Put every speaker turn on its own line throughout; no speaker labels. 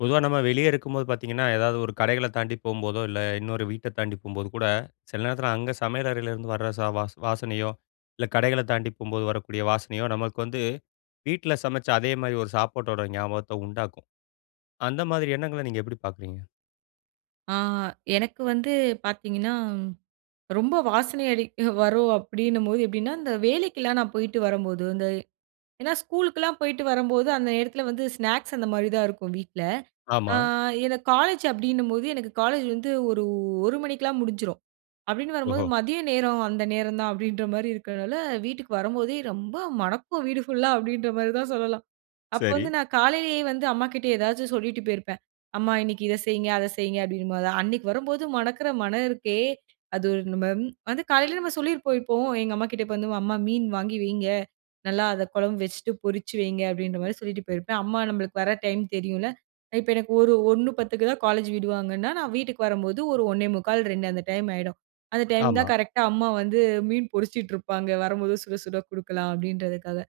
பொதுவா நம்ம வெளியே இருக்கும்போது பாத்தீங்கன்னா, ஏதாவது ஒரு கடைகள தாண்டி போம்போதோ, இல்ல இன்னொரு வீட்ட தாண்டி போம்போது கூட, சில நேரத்தில அங்க சமையல் அறையிலேருந்து வர ச வ வாசனையோ, இல்ல கடைகளைத் தாண்டி போம்போது வரக்கூடிய வாசனையோ, நமக்கு வந்து வீட்டில சமைச்ச அதேமாரி ஒரு சாப்பாட்டோட ஞாபகத்த உண்டாக்கும். அந்த மாதிரி எண்ணங்கள நீங்க எப்படி பாக்குறீங்க?
ஆ எனக்கு வந்து பாத்தீங்கன்னா, ரொம்ப வாசனை அடிக்க வரும், அப்படின்னும்போது எப்படின்னா, இந்த வேலைக்கெல்லாம் நான் போய்ட்டு வரும்போது இந்த ஏன்னா ஸ்கூலுக்குலாம் போயிட்டு வரும்போது, அந்த நேரத்தில வந்து ஸ்நாக்ஸ் அந்த மாரி தான் இருக்கும் வீட்ல. அ
ஆமா.
எனக்கு காலேஜ் அப்படின்னும்போது, எனக்கு காலேஜ் வந்து ஒரு 1 மணிக்கெல்லாம் முடிஞ்சிரும். அப்படின்னு வரும்போது
ஓஹோ!
மதிய நேரம் அந்த நேரம் தான் அப்படின்ற மாரி இருக்கிறனால, வீட்டுக்கு வரும்போதே ரொம்ப மணக்கும் வீடு ஃபுல்லா, அப்படின்ற மாதிரி தான் சொல்லலாம். அப்ப
சரி.
வந்து நான் காலையிலேயே வந்து, அம்மாகிட்ட எதாச்சும் சொல்லிட்டு பேயிருப்பேன். "அம்மா இன்னைக்கு இத செய்ங்க, அத செய்ங்க" அப்படின்னு போது அன்னைக்கு வரும்போது, மணக்கிற மணம் இருக்கே! அது நம்ம ம் வந்து காலையில நம்ம சொல்லியிருப்போம். இப்போ எங்க அம்மாகிட்ட, "இப்ப வந்து அம்மா மீன் வாங்கி வைங்க, நல்லா அத குழம்பு வச்சுட்டு பொரிச்சு வைங்க." அப்படின்ற மாதிரி சொல்லிட்டு போயிருப்பேன். அம்மா நம்மளுக்கு வர டைம் தெரியும்ல, இப்ப எனக்கு ஒரு 1.10 தான் காலேஜ் விடுவாங்கன்னா, நான் வீட்டுக்கு வரும்போது ஒரு 1:45, 2 அந்த டைம் ஆயிடும். அந்த டைம் தான்
ஆமா.
கரெக்ட்‌டா அம்மா வந்து மீன் பொரிச்சிட்டு இருப்பாங்க. வரும்போது சுட சுட குடுக்கலாம் அப்படின்றதுக்காக.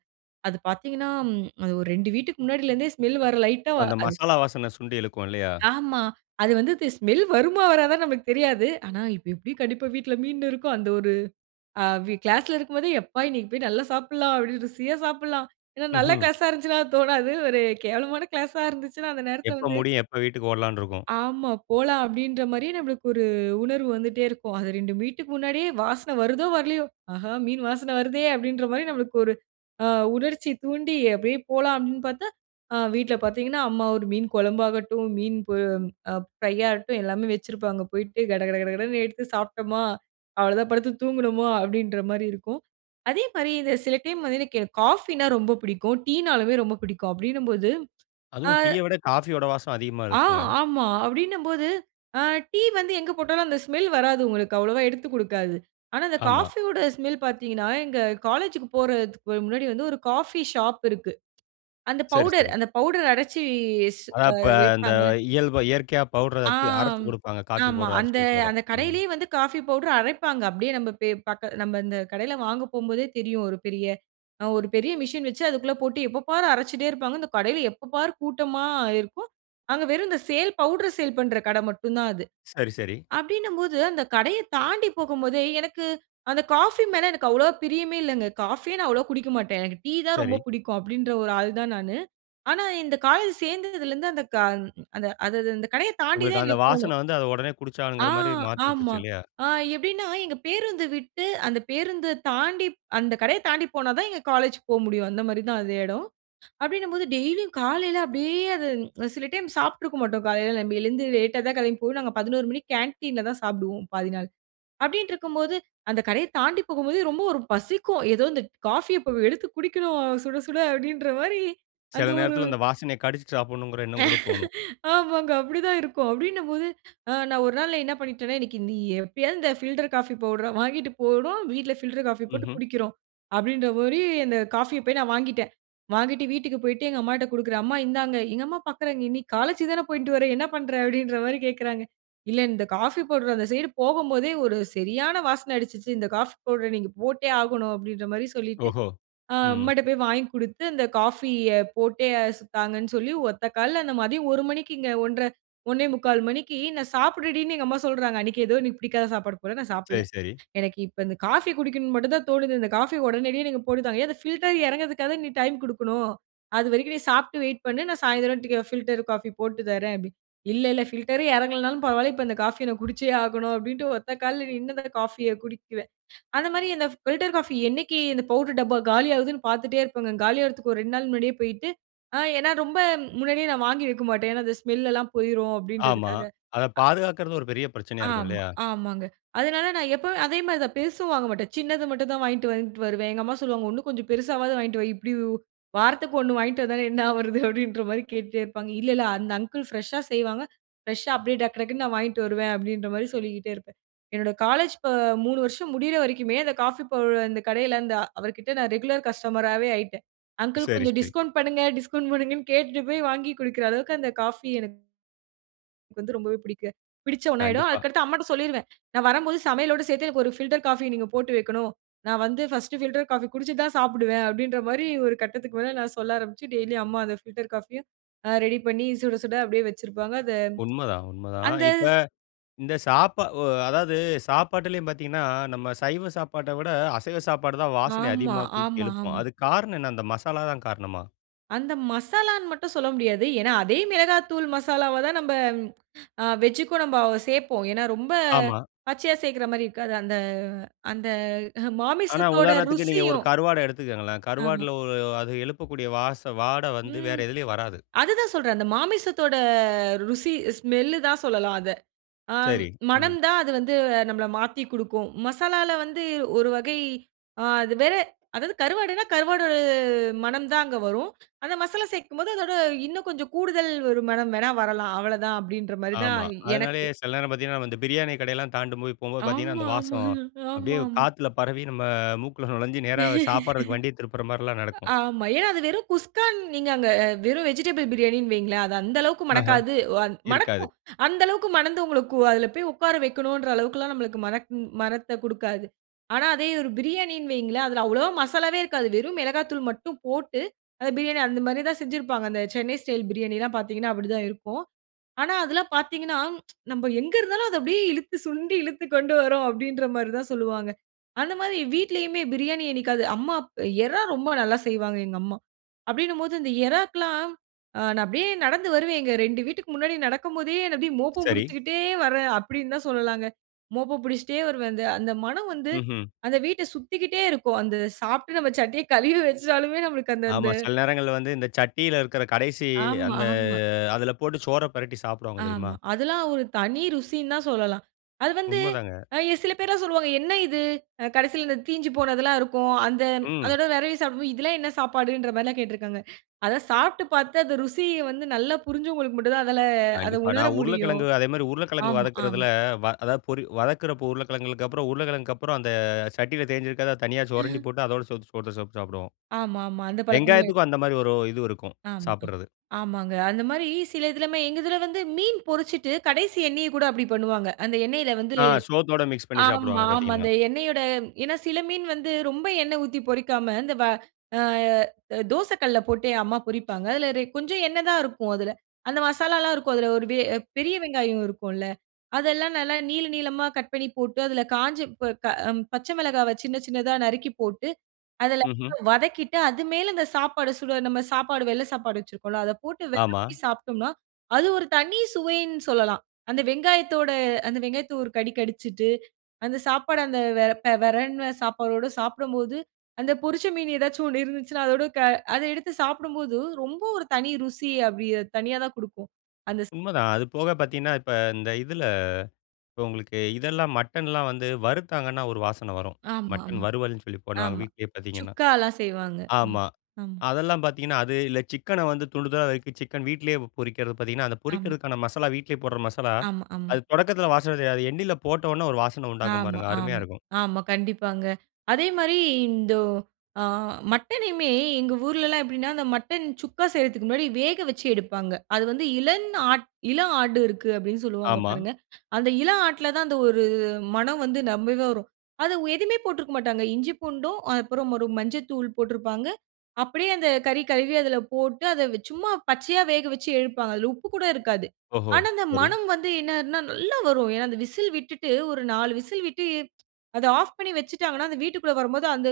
அது பாத்தீங்கன்னா ம் அது ஒரு 2 வீட்டுக்கு முன்னாடிலேருந்தே ஸ்மெல் வர லைட்டா
அந்த
அது
மசாலா வாசன சுண்டி இழுக்கும் இல்லையா?
ஆமா. அது வந்து இந்த ஸ்மெல் வருமா வராதானு நம்மளுக்குத் தெரியாது. ஆனா, "இப்ப எப்படி கண்டிப்பா வீட்டில மீன் இருக்கும்." அந்த ஒரு அ கிளாஸ்‌ல இருக்கும் போதே எப்பா இன்னைக்கு போய் நல்லா சாப்பிடலாம், அப்படி ருசியா சாப்பிடலாம். ஏன்னா நல்ல
ம்ஹ்ம்.
கிளாஸா இருந்துச்சுனா அது தோணாது. ஒரு கேவலமான கிளாஸா இருந்துச்சுனா அந்த நேரத்தில
எப்ப
வந்து
முடியும், எப்ப வீட்டுக்கு ஓடலான்னு இருக்கும்!
ஆமா, போலாம் அப்படின்ற மாதிரி நம்மளுக்கு ஒரு உணர்வு வந்துட்டே இருக்கும். அது 2 வீட்டுக்கு முன்னாடியே வாசனை வருதோ, வரலையோ, ஆஹா! மீன் வாசனை வருதே அப்படின்ற மாரி நம்மளுக்கு ஒரு அ உணர்ச்சி தூண்டி, அப்படியே போலாம் அப்படின்னு பார்த்தா, அ வீட்ல பார்த்தீங்கன்னா, அம்மா ஒரு மீன் குழம்பு ஆகட்டும், மீன் பொ அ ஃப்ரையாகட்டும் எல்லாமே வச்சிருப்பாங்க. போயிட்டு கடகடகடன்னு எடுத்து சாப்பிட்டோமா, அவ்வளோதான் படுத்து தூங்குனோமா, அப்படின்ற மாரி இருக்கும். அதே மாரி இந்த சில டைம் வந்து, எனக்கு காஃபினா ரொம்ப பிடிக்கும். டீனாலுமே ரொம்ப பிடிக்கும். அப்படின்னும்போது அ
அதுவும் டீய விட, காஃபியோட வாசம் அதிகமா
ஆ,
இருக்கும்ங்க.
ஆமா! அப்படின்னும்போது, அ டீ வந்து எங்க போட்டாலும் அந்த ஸ்மெல் வராது உங்களுக்கு. அவ்வளவா எடுத்துக் குடுக்காது. ஆனா இந்த
ஆமா.
காஃபியோட ஸ்மெல் பார்த்தீங்கன்னா, எங்க காலேஜ்‌க்கு போறதுக்கு முன்னாடி வந்து, ஒரு காஃபி ஷாப் இருக்கு. அந்த
சரி,
பவுடர்
சரி.
அந்த பவுடர் அடைச்சு இஸ்
அதான்
அ
இப்ப இந்த
விப்பாங்க.
இயல்ப இயற்கையா பவுட்ர த் அரைச்சு
ஆம்.
குடுப்பாங்க, காஃபி
ஆமா.
பவுடர அரைச்சு
அந்த
குடுக்குற இடம்.
அந்த
ம்.
கடையிலயே வந்து காஃபி பவுடர் அரைப்பாங்க. அப்படியே நம்ம பே பக்க நம்ம அந்த கடையில் வாங்க போம்போதே தெரியும், ஒரு பெரிய ஒரு பெரிய மிஷின் வச்சு, அதுக்குள்ள போட்டு எப்போபார் அரைச்சிட்டே இருப்பாங்க. இந்த கடையில எப்ப பாரு கூட்டமா இருக்கும். அங்க வெறும் இந்த சேல் பவுடர் சேல் பண்ணுற கடை மட்டும் தான் அது.
சரி, சரி.
அப்படினும்போது, அந்த கடைய தாண்டி போகும் போதே, எனக்கு அந்த காஃபி மேல எனக்கு அவ்வளவா பிரியமே இல்லங்க. காஃபியே நான் அவ்வளவா குடிக்க மாட்டேன். எனக்கு டீ தான்
சரி.
ரொம்ப பிடிக்கும், அப்படின்கிற ஒரு ஆள் தான் நானு. ஆனா, இந்த காலேஜ் சேர்ந்ததில இருந்து அந்த க அது அந்த அந்த கடைய தாண்டி தான்
உங்களுக்கு அந்த
எங்களுக்குப் போணும்.
வாசனை வந்து அத உடனே
ஆ!
குடிச்சாகணுங்கிற மாத்திவுட்டுருச்சு
ஆமா.
இல்லையா?
ஆ எப்படின்னா எங்க பேருந்து விட்டு அந்த பேருந்த தாண்டி அந்த கடைய தாண்டி போனா தான் எங்க காலேஜ்க்கு போக முடியும். அந்த மாரி தான் அ எடம். அப்படின்னும்போது டெய்லியும் காலைல அப்படியே அது சில டைம் சாப்பிட்டுருக்க மாட்டோம். காலைல நம்ம எழுந்து லேட்டா தான் கிளம்பி போய், நாங்க 11 மணிக்கு கேன்டீன்ல தான் சாப்பிடுவோம், பாதி நாள். அப்படின்ட்டு இருக்கும்போது, அந்த கடைய தாண்டி போகும்போதே ரொம்ப ஒரு பசிக்கும். ஏதோ இந்த காஃபிய இப்போ எடுத்து குடிக்கணும்! சுட சுட! அப்படின்ற மாரி அந்த
சில
ஒரு
நேரத்தில அந்த வாசனைய, கடிச்சு சாப்பிடணும்கிற எண்ணம் கூட தோணும்.
ஆமாங்க. அப்படி தான் இருக்கும். அப்படின்னும் போது, ஆ நான் ஒரு நாள் நா என்ன பண்ணிட்டேன்னா, "இன்னிக்கு நீ எப்படியாவது இந்த ஃபில்டர் காஃபி பவுடர வாங்கிட்டு போணும். வீட்ல ஃபில்டர் காஃபி போட்டு
ம்ஹ்ம்.
குடிக்கிறோம்." அப்படின்ற மாரி அந்த காஃபிய போய் நான் வாங்கிட்டேன். வாங்கிட்டு வீட்டுக்கு போய்ட்டு எங்க அம்மாட்ட குடுக்கிறேன். "அம்மா இந்தாங்க." எங்க அம்மா பார்க்கிறாங்க, "இன்னைக்கு காலேஜ்க்கு தான போயிட்டு வர்ற, என்ன பண்ற?" அப்படின்ற மாரி கேக்கறாங்க. "இல்ல இந்த காஃபி பவுடர் அந்த சைடு போகும்போதே ஒரு சரியான வாசனை அடிச்சிச்சு. இந்த காஃபி பவுடர நீங்க போட்டே ஆகணும்." அப்படின்ற மாரி சொல்லிட்டு,
ஓஹோ!
அ
ம்.
அம்மாட்ட போய் வாங்கி குடுத்து அந்த காஃபிய போட்டே சு தாங்கன்னு சொல்லி ஒத்த கால்ல அந்த மதியம் 1 மணிக்குங்க. 1:30, 1:45 மணிக்கு, நான் சாப்பிடுடின்னு எங்க அம்மா சொல்றாங்க. அன்னிக்கு ஏதோ எனக்கு பிடிக்காத சாப்பாடு போல நான்
சரி,
சாப்பிடல.
சரி.
எனக்கு இப்ப இந்த காஃபி குடிக்கணும்னு மட்டும் தான் தோணுது. இந்த காஃபிய உடனடியா, நீங்க போட்டு தாங்க. "ஏ அந்த ஃபில்டர் இறங்குறதுக்காது நீ டைம் கொடுக்கணும், அதுவரைக்கும் நீ சாப்பிட்டு வெயிட் பண்ணு. நான் சாயந்திரம் டிக் ஃபில்டர் காஃபி போட்டு தரேன்." அப்படி. "இல்ல இல்ல, ஃபில்டரே இறங்கலனாலும் பரவாயில்லை. இப்ப இந்த காஃபி எனக்கு குடிச்சே ஆகணும்." அப்படின்ட்டு ஒத்த கால்ல நின்னுதான் இந்த காஃபியை குடிப்பேன். அந்த மாதிரி அந்த பில்டர் காஃபி, என்னைக்கு இந்த பவுடர் டப்பா காலி ஆகுதுன்னு பார்த்துட்டே இருப்பேங்க. காலியாகறதுக்கு ஒரு 2 நாள் முன்னாடியே போய்ட்டு, ஆ ஏன்னா ரொம்ப முன்னாடியே நான் வாங்கி வைக்க மாட்டேன். ஏன்னா, அந்த ஸ்மெல் எல்லாம் போய்ரும்
ஆமா.
அப்படின்றதுக்காக.
அத
அ.
பாதுகாக்கறது ஒரு பெரிய பிரச்சனையா இருக்கும்.
ஆமா,
இல்லையா?
ஆமாங்க. அதனால நான் எப்போமே அதே மாரி தான் பெருசும் வாங்க மாட்டேன். சின்னது மட்டும் தான் வாங்கிட்டு வாங்கிட்டு வருவேன். எங்க அம்மா சொல்லுவாங்க, "ஒண்ணு கொஞ்சம் பெருசாவாவது வாங்கிட்டு வா, இப்படி வ் வாரத்துக்கு ஒண்ணு வாங்கிட்டு வந்தா என்ன ஆவூறது?" அப்படின்ற மாதிரி கேட்டுட்டே இருப்பாங்க. "இல்ல, இல்ல. அந்த அங்கிள் ஃப்ரெஷ்ஷா செய்வாங்க. ஃப்ரெஷ்ஷா அப்படியே டக் டக்குன்னு நான் வாங்கிட்டு வருவேன்." அப்படின்ற மாதிரி சொல்லிக்கிட்டே இருப்பேன். என்னோட காலேஜ் இப்ப 3 வருஷம் முடியிற வரைக்குமே, அந்த காஃபி பவுடர் அந்த கடையில, அந்த அவர்கிட்ட நான் ரெகுலர் கஸ்டமராவே ஆயிட்டேன். அங்கிள்
சரி,
கொஞ்சம்
சரி.
டிஸ்கவுண்ட் பண்ணுங்க டிஸ்கவுண்ட் பண்ணுங்கன்னு கேட்டுட்டு போய் வாங்கி குடிக்கிற அளவுக்கு அந்த காஃபி எனக்கு எனக்கு வந்து ரொம்பவே பிடிக்க பிடிச்ச ஒன்னாயிடும்.
கண்டிப்பா.
அதுக்கு அடுத்து அம்மாட்ட சொல்லிருவேன். "நான் வரும்போது சமையலோடு சேர்த்து எனக்கு ஒரு பில்டர் காஃபிய நீங்க போட்டு வைக்கணும். நான் வந்து ஃபர்ஸ்ட் பில்டர் காஃபி குடிச்சிட்டு தான் சாப்பிடுவேன்." அப்படின்ற மாரி ஒரு கட்டத்துக்கு மேல நான் சொல்ல ஆரம்பிச்சு, டெய்லி அம்மா அந்த பில்டர் காஃபிய அ ரெடி பண்ணி சுட, சுட அப்படியே வச்சிருப்பாங்க, அத
உண்மதான் உண்மதான்.
அந்த
இப்ப இந்த சாப்ப ஒ அதாவது சாப்பாட்டிலேயும் பார்த்தீங்கன்னா, நம்ம சைவ சாப்பாட்ட விட, அசைவ சாப்பாடு தான் வாசனை
ஆமா,
அதிகமா தூக்கி
ஆமா,
எழுப்புமாம்!
ஆமா.
அதுக்கு காரணம் என்ன? அந்த மசாலா தான் காரணமா?
அந்த மசாலான்னு மட்டும் சொல்ல முடியாது. ஏனா, அதே மிளகாத்தூள் மசாலாவ தான், நம்ப அ வெஜ்க்கும் நம்ப சேர்ப்போம். ஏனா ரொம்ப
ஆமா.
பச்சையா சேர்க்கிற மாதிரி இருக்காது. அந்த அந்த
ஆனா
மாமிசத்தோட
உதாரணத்துக்கு நீங்க ஒரு
ருசியும்.
கருவாட எடுத்துக்கோங்களேன்.
ஆமா.
கருவாடுல ஒரு அது எழுப்பக்கூடிய வாச வாடை வந்து வேற
ம்.
எதுலயும் வராது.
அதுதான் சொல்றேன். அந்த மாமிசத்தோட ருசி ஸ்மெல்லு தான் சொல்லலாம் அத. அ
சரி. ம்.
மணம் தான் அது வந்து நம்மள மாத்தி குடுக்கும். மசாலால வந்து ஒரு வகை அ அது வேற அதாவது கருவாடுனா, கருவாடு மணம் தான் அங்க வரும். அந்த மசாலா சேர்க்கும்போது அதோட இன்னும் கொஞ்சம் கூடுதல் ஒரு மணம் வேணா வரலாம். அவ்வளவு தான், அப்படின்ற மாரி தான்
ஆமா.
எனக்கு.
அதனாலேயே சில நேரம் பாத்தீங்கன்னா, நாம இந்த பிரியாணி கடையெல்லாம் தாண்டும்போது போம்போது பார்த்தீங்கனா,
ஆமா,
அந்த
ஆமா.
வாசம் அப்டியே
ஆமாங்.
காத்துல பரவி நம்ம மூக்குல நுழஞ்சு நேரா சாப்பிட்றதுக்கு வண்டிய திருப்புற மார்லாம் நடக்கும்.
ஆமா. ஏனா அது வெறும் குஸ்கான்னு நீங்க அங்க வெறும் வெஜிடபிள் பிரியாணின்னு வைங்களேன். அது அந்த அளவுக்கு
ஆஹா!
மணக்காது. வ
இருக்காது.
மணக்கும்! அந்த அளவுக்கு மணந்து, உங்களுக்கு அதில போய் உக்கார வெக்கணும்ன்ற அளவுக்கெல்லாம் நமக்கு மணக்கும் மணத்த கொடுக்காது. ஆனா அதே ஒரு பிரியாணின்னு வைங்களேன். அதில அவ்வளவா மசாலாவே இருக்காது. வெறும் மிளகாத்தூள் மட்டும் போட்டு, அந்த பிரியாணி அந்த மாரி தான் செஞ்சிருப்பாங்க. அந்த சென்னை ஸ்டைல் பிரியாணிலாம் பார்த்தீங்கன்னா அப்படி தான் இருக்கும். ஆனா அதெல்லாம் பாத்தீங்கன்னா, நம்ம எங்க இருந்தாலும், அத அப்படியே இழுத்து சுண்டி இழுத்துக் கொண்டு வரும். அப்படின்ற மாரி தான் சொல்வாங்க. அந்த மாரி வீட்டிலேயுமே பிரியாணி என்னிக்காவது அம்மா அப் இறா ரொம்ப நல்லா செய்வாங்க எங்க அம்மா. அப்படினும்போது இந்த இறாக்கெல்லாம் அ நான் அப்படியே நடந்து வருவேன். எங்க 2 வீட்டுக்கு முன்னாடி நடக்கும்போதே அத அப்படியே, "மோப்பம்
சரி.
பிடிச்சுக்கிட்டே வரேன்." அப்படீன்னுதான் சொல்லலாங்க. மோப்பம் பிடிச்சுக்கிட்டே வருவேன். அந்த அந்த மணம் வந்து,
ம்ஹ்ம்.
அந்த வீட்ட சுத்திக்கிட்டே இருக்கும். அந்த சாப்ட்டு நம்ப சட்டிய கலுவி வெச்சாலுமே நம்மளுக்கு அந்த
ஆமா.
அந்த
சில நேரங்கள்ல வந்து இந்த சட்டியில இருக்கிற கடைசி
ஆமா.
அந்த
ஆமா.
அதுல போட்டு சோற பிரட்டி சாப்பிடுவாங்க தெரியுமா?
ஆமா. அதெல்லாம் ஒரு தனி ருசின்னுதான் சொல்லலாம். அது வந்து,
உண்மதாங்க.
அ எ சில பேர்லாம் சொல்வாங்க. "என்ன இது?" அ கடைசியில தீஞ்சு போனதெல்லாம் இருக்கும். அந்த
ம்.
அதோட வெரவி சாப்பிடும்போது, இதெல்லாம் என்ன சாப்பாடுன்ற மாரிலாம் கேட்டிருக்காங்க. அத சாப்ட்டு பார்த்து, அந்த ருசிய வந்து நல்லா புரிஞ்சவங்களுக்கு மட்டும்தான் அதுல அத
கண்டிப்பா.
உணர
நான்
முடியும்.
உருளைக்கிழங்கு அதேமாதிரி உருளைக்கிழங்கு
ஆமா, ஆமா.
வதக்குறதில வ அதா பொறி வதக்குறப்போ உருளைக்கிழங்கு அப்புறம் உருளைக்கிழங்கு அப்புறம் அந்த சட்டியில் தேஞ்சுக்கரத தனியா சுரண்டி போட்டு அதோட சோத்த சோத்த போட்டு சாப்பிடுவோம்.
ஆமாமா. அந்த பழக்கமு
வெங்காயத்துக்கும் அந்த மாதிரி ஒரு இது
ஆமா. அ.
இருக்கும்.சாப்பிடுறது.
ஆமாங்க. அந்த மாரி, சில இதுலமே எங்க இதில வந்து மீன் பொரிச்சுட்டு, கடைசி எண்ணெய கூட அப்படி பண்ணுவாங்க. அந்த எண்ணெயில வந்து
ஆ. சோத்தோட மிக்ஸ் பண்ணி
ஆமா,
சாப்பிடுவாங்க
ஆமா.
பார்த்தீங்கன்னா.
அந்த எண்ணெயோட ஏன்னா சில மீன் வந்து ரொம்ப எண்ணெய் ஊத்தி பொரிக்காம, இந்த வ அ தோச கல்ல போட்டே அம்மா பொரிப்பாங்க. இல்ல இதில கொஞ்சம் எண்ணெய் தான் இருக்கும் அதுல. அந்த மசாலாலாம் இருக்கும். அதில ஒரு வே பெரிய வெங்காயம் இருக்கும்ல. அதெல்லாம் நல்லா நீள, நீளமா கட் பண்ணி போட்டு. அதில காஞ்ச ப க அ பச்ச மிளகாவ சின்ன, சின்னதா நறுக்கி போட்டு, அதுல
ம்ஹ்ம்.
வதக்கிட்டு, அது மேல அந்த சாப்பாடு சுட நம்ம சாப்பாடு வெள்ளை சாப்பாடு வெச்சிருக்கோம்ல, அத போட்டு
ஆமா.
வெரவி சாப்பிட்டோம்னா, அது ஒரு தனி சுவைன்னு சொல்லலாம். அந்த வெங்காயத்தோட அந்த வெங்காயத்த ஒரு கடி கடிச்சிட்டு, அந்த சாப்பாடு அந்த வெ வெரவுன சாப்பாடோடு சாப்பிடும்போது அந்த பொரிச்ச மீன் ஏதாச்சும் ஒண்ணு இருந்துச்சுன்னா அதோடு க அத எடுத்து சாப்பிடும்போது ரொம்ப ஒரு தனி ருசி அப்படி தனியா தான் குடுக்கும். அந்த ச
உண்மைதான். அது போக பார்த்தீங்கன்னா இப்ப இந்த இதில இப்ப உங்களுக்கு இதெல்லாம் மட்டன்லாம் வந்து வறுத்தாங்கன்னா, ஒரு வாசனை வரும். மட்டன்
ஆமாமா.
வருவல்னு சொல்லி பண்ணுவாங்க,
ஆமா.
வீட்லேயே பார்த்தீங்கன்னா.
சுக்காலாம் செய்வாங்க. ம்.
ஆமா.
ஆமா.
அதெல்லாம் பார்த்தீங்கன்னா, அது இல்ல சிக்கன வந்து துண்டு துண்டா நறுக்கி, சிக்கன் வீட்டிலயே பொரிக்கிறது. பார்த்தீங்கன்னா, அந்த
ஆமா.
பொரிக்கறதுக்கான மசாலா, வீட்டிலேயே போடுற மசாலா,
ஆமா, ஆமா.
அது தொடக்கத்தில வாசனை தெரியாது. அது எண்ணெயில் போட்டவோன ஒரு வாசனை உண்டாகும்
ஆமா,
பாருங்க, அருமையா
ஆமா,
இருக்கும்.
ஆமா. கண்டிப்பாங்க. அதே மாரி இந்த அ மட்டனையுமே எங்க ஊர்லெல்லாம் எப்படின்னா, அந்த மட்டன் சுக்கா செய்றதுக்கு முன்னாடி வேக வெச்சு எடுப்பாங்க. அது வந்து இளம் ஆட் இளம் ஆடு இருக்கு, அப்படீன்னு சொல்லுவாங்க
ஆமா.
பாருங்க. அந்த இளம் ஆட்ல தான் அந்த ஒரு மணம் வந்து ரெம்பவே வரும். அதை ஒ எதுவுமே போட்டிருக்க மாட்டாங்க. இஞ்சி பூண்டும் அப்புறம் ஒரு மஞ்சள் தூள் போட்டிருப்பாங்க. அப்படியே அந்த கறி கழுவி அதில போட்டு அத சும்மா பச்சையா வேக வெச்சு எடுப்பாங்க அதில உப்பு கூட இருக்காது.
ஓஹோ!
ஆனா அந்த
சரி.
மணம் வந்து என்னதுனா, நல்லா வரும். ஏன்னா அந்த விசில் விட்டுட்டு ஒரு 4 விசில் விட்டு, அத ஆஃப் பண்ணி வெச்சுட்டாங்கன்னா அந்த வீட்டிகுள்ள வரும்போது அந்த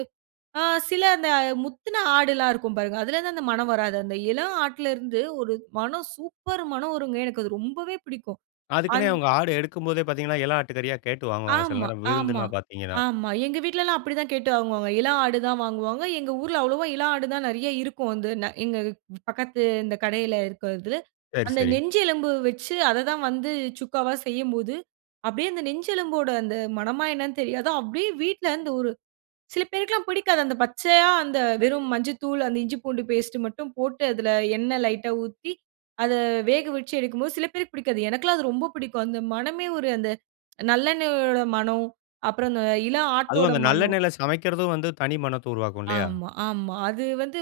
அ சில அந்த முத்துன ஆடுலாம் இருக்கும் பாருங்க. அதிலிருந்து அந்த மணம் வராது. அந்த இளம் ஆட்லேருந்து ஒரு மணம் சூப்பர் மணம் வருங்க. எனக்கு அது ரொம்பவே பிடிக்கும்.
அதுக்குன்னே
அன்
அவங்க ஆடு எடுக்கும்போதே பார்த்தீங்கன்னா, இளம் ஆட்டு கறியா கேட்டு வாங்குவாங்க. சில
ஆமா,
நேரம்
ஆமா,
விருந்துன்னா பார்த்தீங்கன்னா.
ஆமா. எங்க வீட்டிலலாம் அப்படி தான் கேட்டு வாங்குவாங்க. இளம் ஆடு தான் வாங்குவாங்க. எங்க ஊர்ல அவ்ளோவா இளம் ஆடு தான் நிறைய இருக்கும். வந்து நா எங்க பக்கத்து இந்த கடையில் இருக்கிறது.
சரி,
அந்த
சரி.
நெஞ்செலும்பு வெச்சு, அத தான் வந்து சுக்காவா செய்யும்போது அப்படியே அந்த நெஞ்சு எலும்போட அந்த மணமா, என்னன்னு தெரியாது. அப்படியே வீட்டில இந்த ஒரு சில பேருக்குலாம் பிடிக்காது. அந்த பச்சையா அந்த வெறும் மஞ்சள் தூள் அந்த இஞ்சி பூண்டு பேஸ்ட் மட்டும் போட்டு, அதில எண்ணை லைட்டா ஊத்தி, அத வேக வெச்சு எடுக்கும்போது, சில பேருக்கு பிடிக்காது. எனக்கெல்லாம் அது ரொம்ப பிடிக்கும். அந்த மணமே ஒரு அந்த நல்லெண்ணெயோட மணம். அப்புறம் அந்த இளம்
அதுவும்
ஆட்டோட
அந்த
மணம்!
நல்லெண்ணெயில சமைக்கிறதும் வந்து, தனி மணத்த உருவாக்கும் இல்லையா?
ஆமா, ஆமா. அது வந்து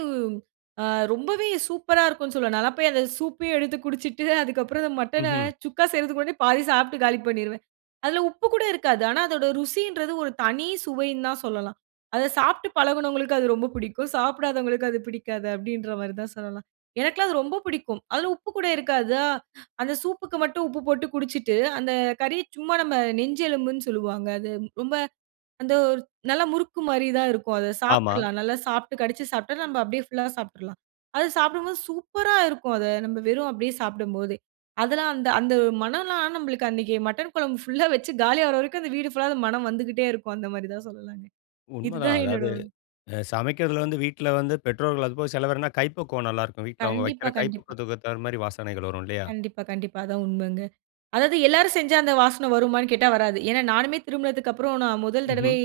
அ ரொம்பவே சூப்பரா இருக்குன்னு சொல்லுவேன். நான்லாம் போய் அந்த சூப்பயே எடுத்து குடிச்சிட்டு, அதுக்கப்புறம் அந்த மட்டன
ம்ஹ்ம்.
சுக்கா செய்றதுக்கு முன்னாடியே பாதி சாப்ட்டு காலி பண்ணிருவேன். அதில உப்பு கூட இருக்காது. ஆனா அதோட ருசின்றது ஒரு தனி சுவைன்னு தான் சொல்லலாம். அத சாப்ட்டு பழகினவங்களுக்கு அது ரொம்ப பிடிக்கும். சாப்பிடாதவங்களுக்கு அது பிடிக்காது, அப்படீன்ற மாரி தான் சொல்லலாம். எனக்கெல்லாம் அது ரொம்ப பிடிக்கும். அதில உப்பு கூட இருக்காதா. அந்த சூப்‌புக்கு மட்டும் உப்பு போட்டு குடிச்சிட்டு, அந்த கறி சும்மா நம்ப நெஞ்சு எலும்புன்னு சொல்லுவாங்க. அது ரொம்ப அந்த ஒ நல்ல முறுக்கு மாரி தான் இருக்கும். அத
ஆமா.
சாப்பிட்றலாம். நல்லா சாப்ட்டு கடிச்சு சாப்ட்டா நம்ப அப்படியே ஃபுல்லாவே சாப்பிட்றலாம். அது சாப்பிடும்போது சூப்பரா இருக்கும். அத நம்ப வெறும் அப்படியே சாப்பிடும்போதே. அதெல்லாம் அந்த அந்த மணம்லாம் நமக்கு அன்னைக்கி மட்டன் குழம்பு ஃபுல்லா வெச்சு காலியாகிற வரைக்கும் அந்த வீடு ஃபுல்லா அந்த மணம் வந்துகிட்டே இருக்கும். அந்த மாதிரி தான் சொல்லலாங்க. இது
உண்மைதான்.
தான் என்னோட
அதாவது அ சமைக்கிறதுல வந்து, வீட்ல வந்து பெற்றோர்கள் அதுபோக சிலவர்னா கைப்பக்குவம் நல்லா இருக்கும். வீட்டில் அவங்க
கண்டிப்பா,
வைக்கிற
கண்டிப்பா.
கைப்பக்குவத்துக்கு தகுந்த மாரி, வாசனைகள் வரும். இல்லையா?
கண்டிப்பா, கண்டிப்பா. அதான் உண்மைங்க. அதாவது எல்லாரும் செஞ்சா அந்த வாசனை வருமான்னு கேட்டா? வராது. ஏன்னா நானுமே திருமணத்துக்கப்புறம், நான் முதல்
ம்ஹ்ம்.
தடவை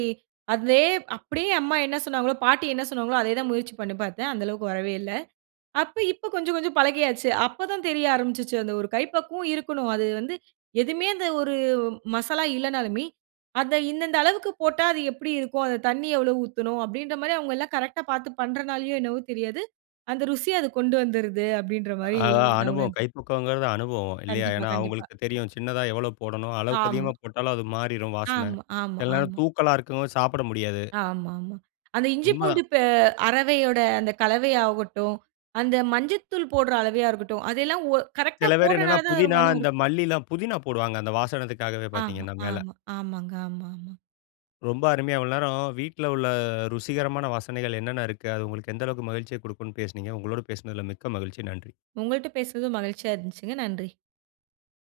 அதே அப்படியே அம்மா என்ன சொன்னாங்களோ, பாட்டி என்ன சொன்னாங்களோ, அதே தான் முயற்சி பண்ணி பார்த்தேன். அந்தளவுக்கு வரவே இல்ல. அப்ப இப்ப கொஞ்சம் கொஞ்சம் பழகியாச்சு. அப்போதான் தெரிய ஆரம்பிச்சுச்சு, அந்த ஒரு கை பக்குவம் இருக்கணும். அது வந்து எதுவுமே அந்த ஒரு மசாலா இல்லனாலுமே, அத இந்தந்த அளவுக்கு போட்டா அது எப்படி இருக்கும்? அந்த தண்ணி எவ்ளோ ஊத்தணும்? அப்படின்ற மாரி அவங்க எல்லாம் கரெக்ட்‌டா பார்த்து பண்ணுறதுனாலயோ என்னவோ தெரியாது. அந்த ருசிய அது கொண்டு வந்துருது. அப்படின்ற மாரி
அ
நான்
அனுபவம்
உணர்ந்தேன்.
கைப்பக்குவம்ங்கிறது அனுபவம், இல்லையா?
கண்டிப்பா,
ஏன்னா
கண்டிப்பா.
அவங்களுக்கு தெரியும். சின்னதா எவ்வளோ போடணும், அளவுக்கு
ஆமா.
அதிகமா போட்டாலும் அது மாறிரும் வாசனை.
ஆமா, ஆமா,
சில நேரம்
ஆமா.
தூக்கலா இருக்கும், சாப்பிட முடியாது.
ஆமாமா. அந்த இஞ்சி
உண்மைதான்.
பூண்டு பெ அரவையோட அந்த கலவை ஆகட்டும், அந்த மஞ்சத்தூள் போடுற அளவா இருக்கட்டும். அதெல்லாம் ஒ கரெக்ட்‌டா
சில பேரு என்னன்னா,
போடுறனாலதான் அதோட
புதினா,
மணம்
இந்த
இருக்கு.
மல்லிலாம் புதினா போடுவாங்க. அந்த வாசனைக்காகவே
ஆமா,
பார்த்தீங்கன்னா, மேல.
ஆமா. ஆமாங்க. ஆமாமா.
ரொம்ப அருமையா இவ்வளவு நேரோ, வீட்ல உள்ள ருசிகரமான வாசனைகள் என்னென்ன இருக்கு, அது உங்களுக்கு எந்த அளவுக்கு மகிழ்ச்சிய கொடுக்கும்னு பேசுனீங்க. உங்களோடு பேசுனதில மிக்க மகிழ்ச்சி. நன்றி.
உங்கள்ட்ட பேசுனதும் மகிழ்ச்சியா இருந்துச்சுங்க. நன்றி.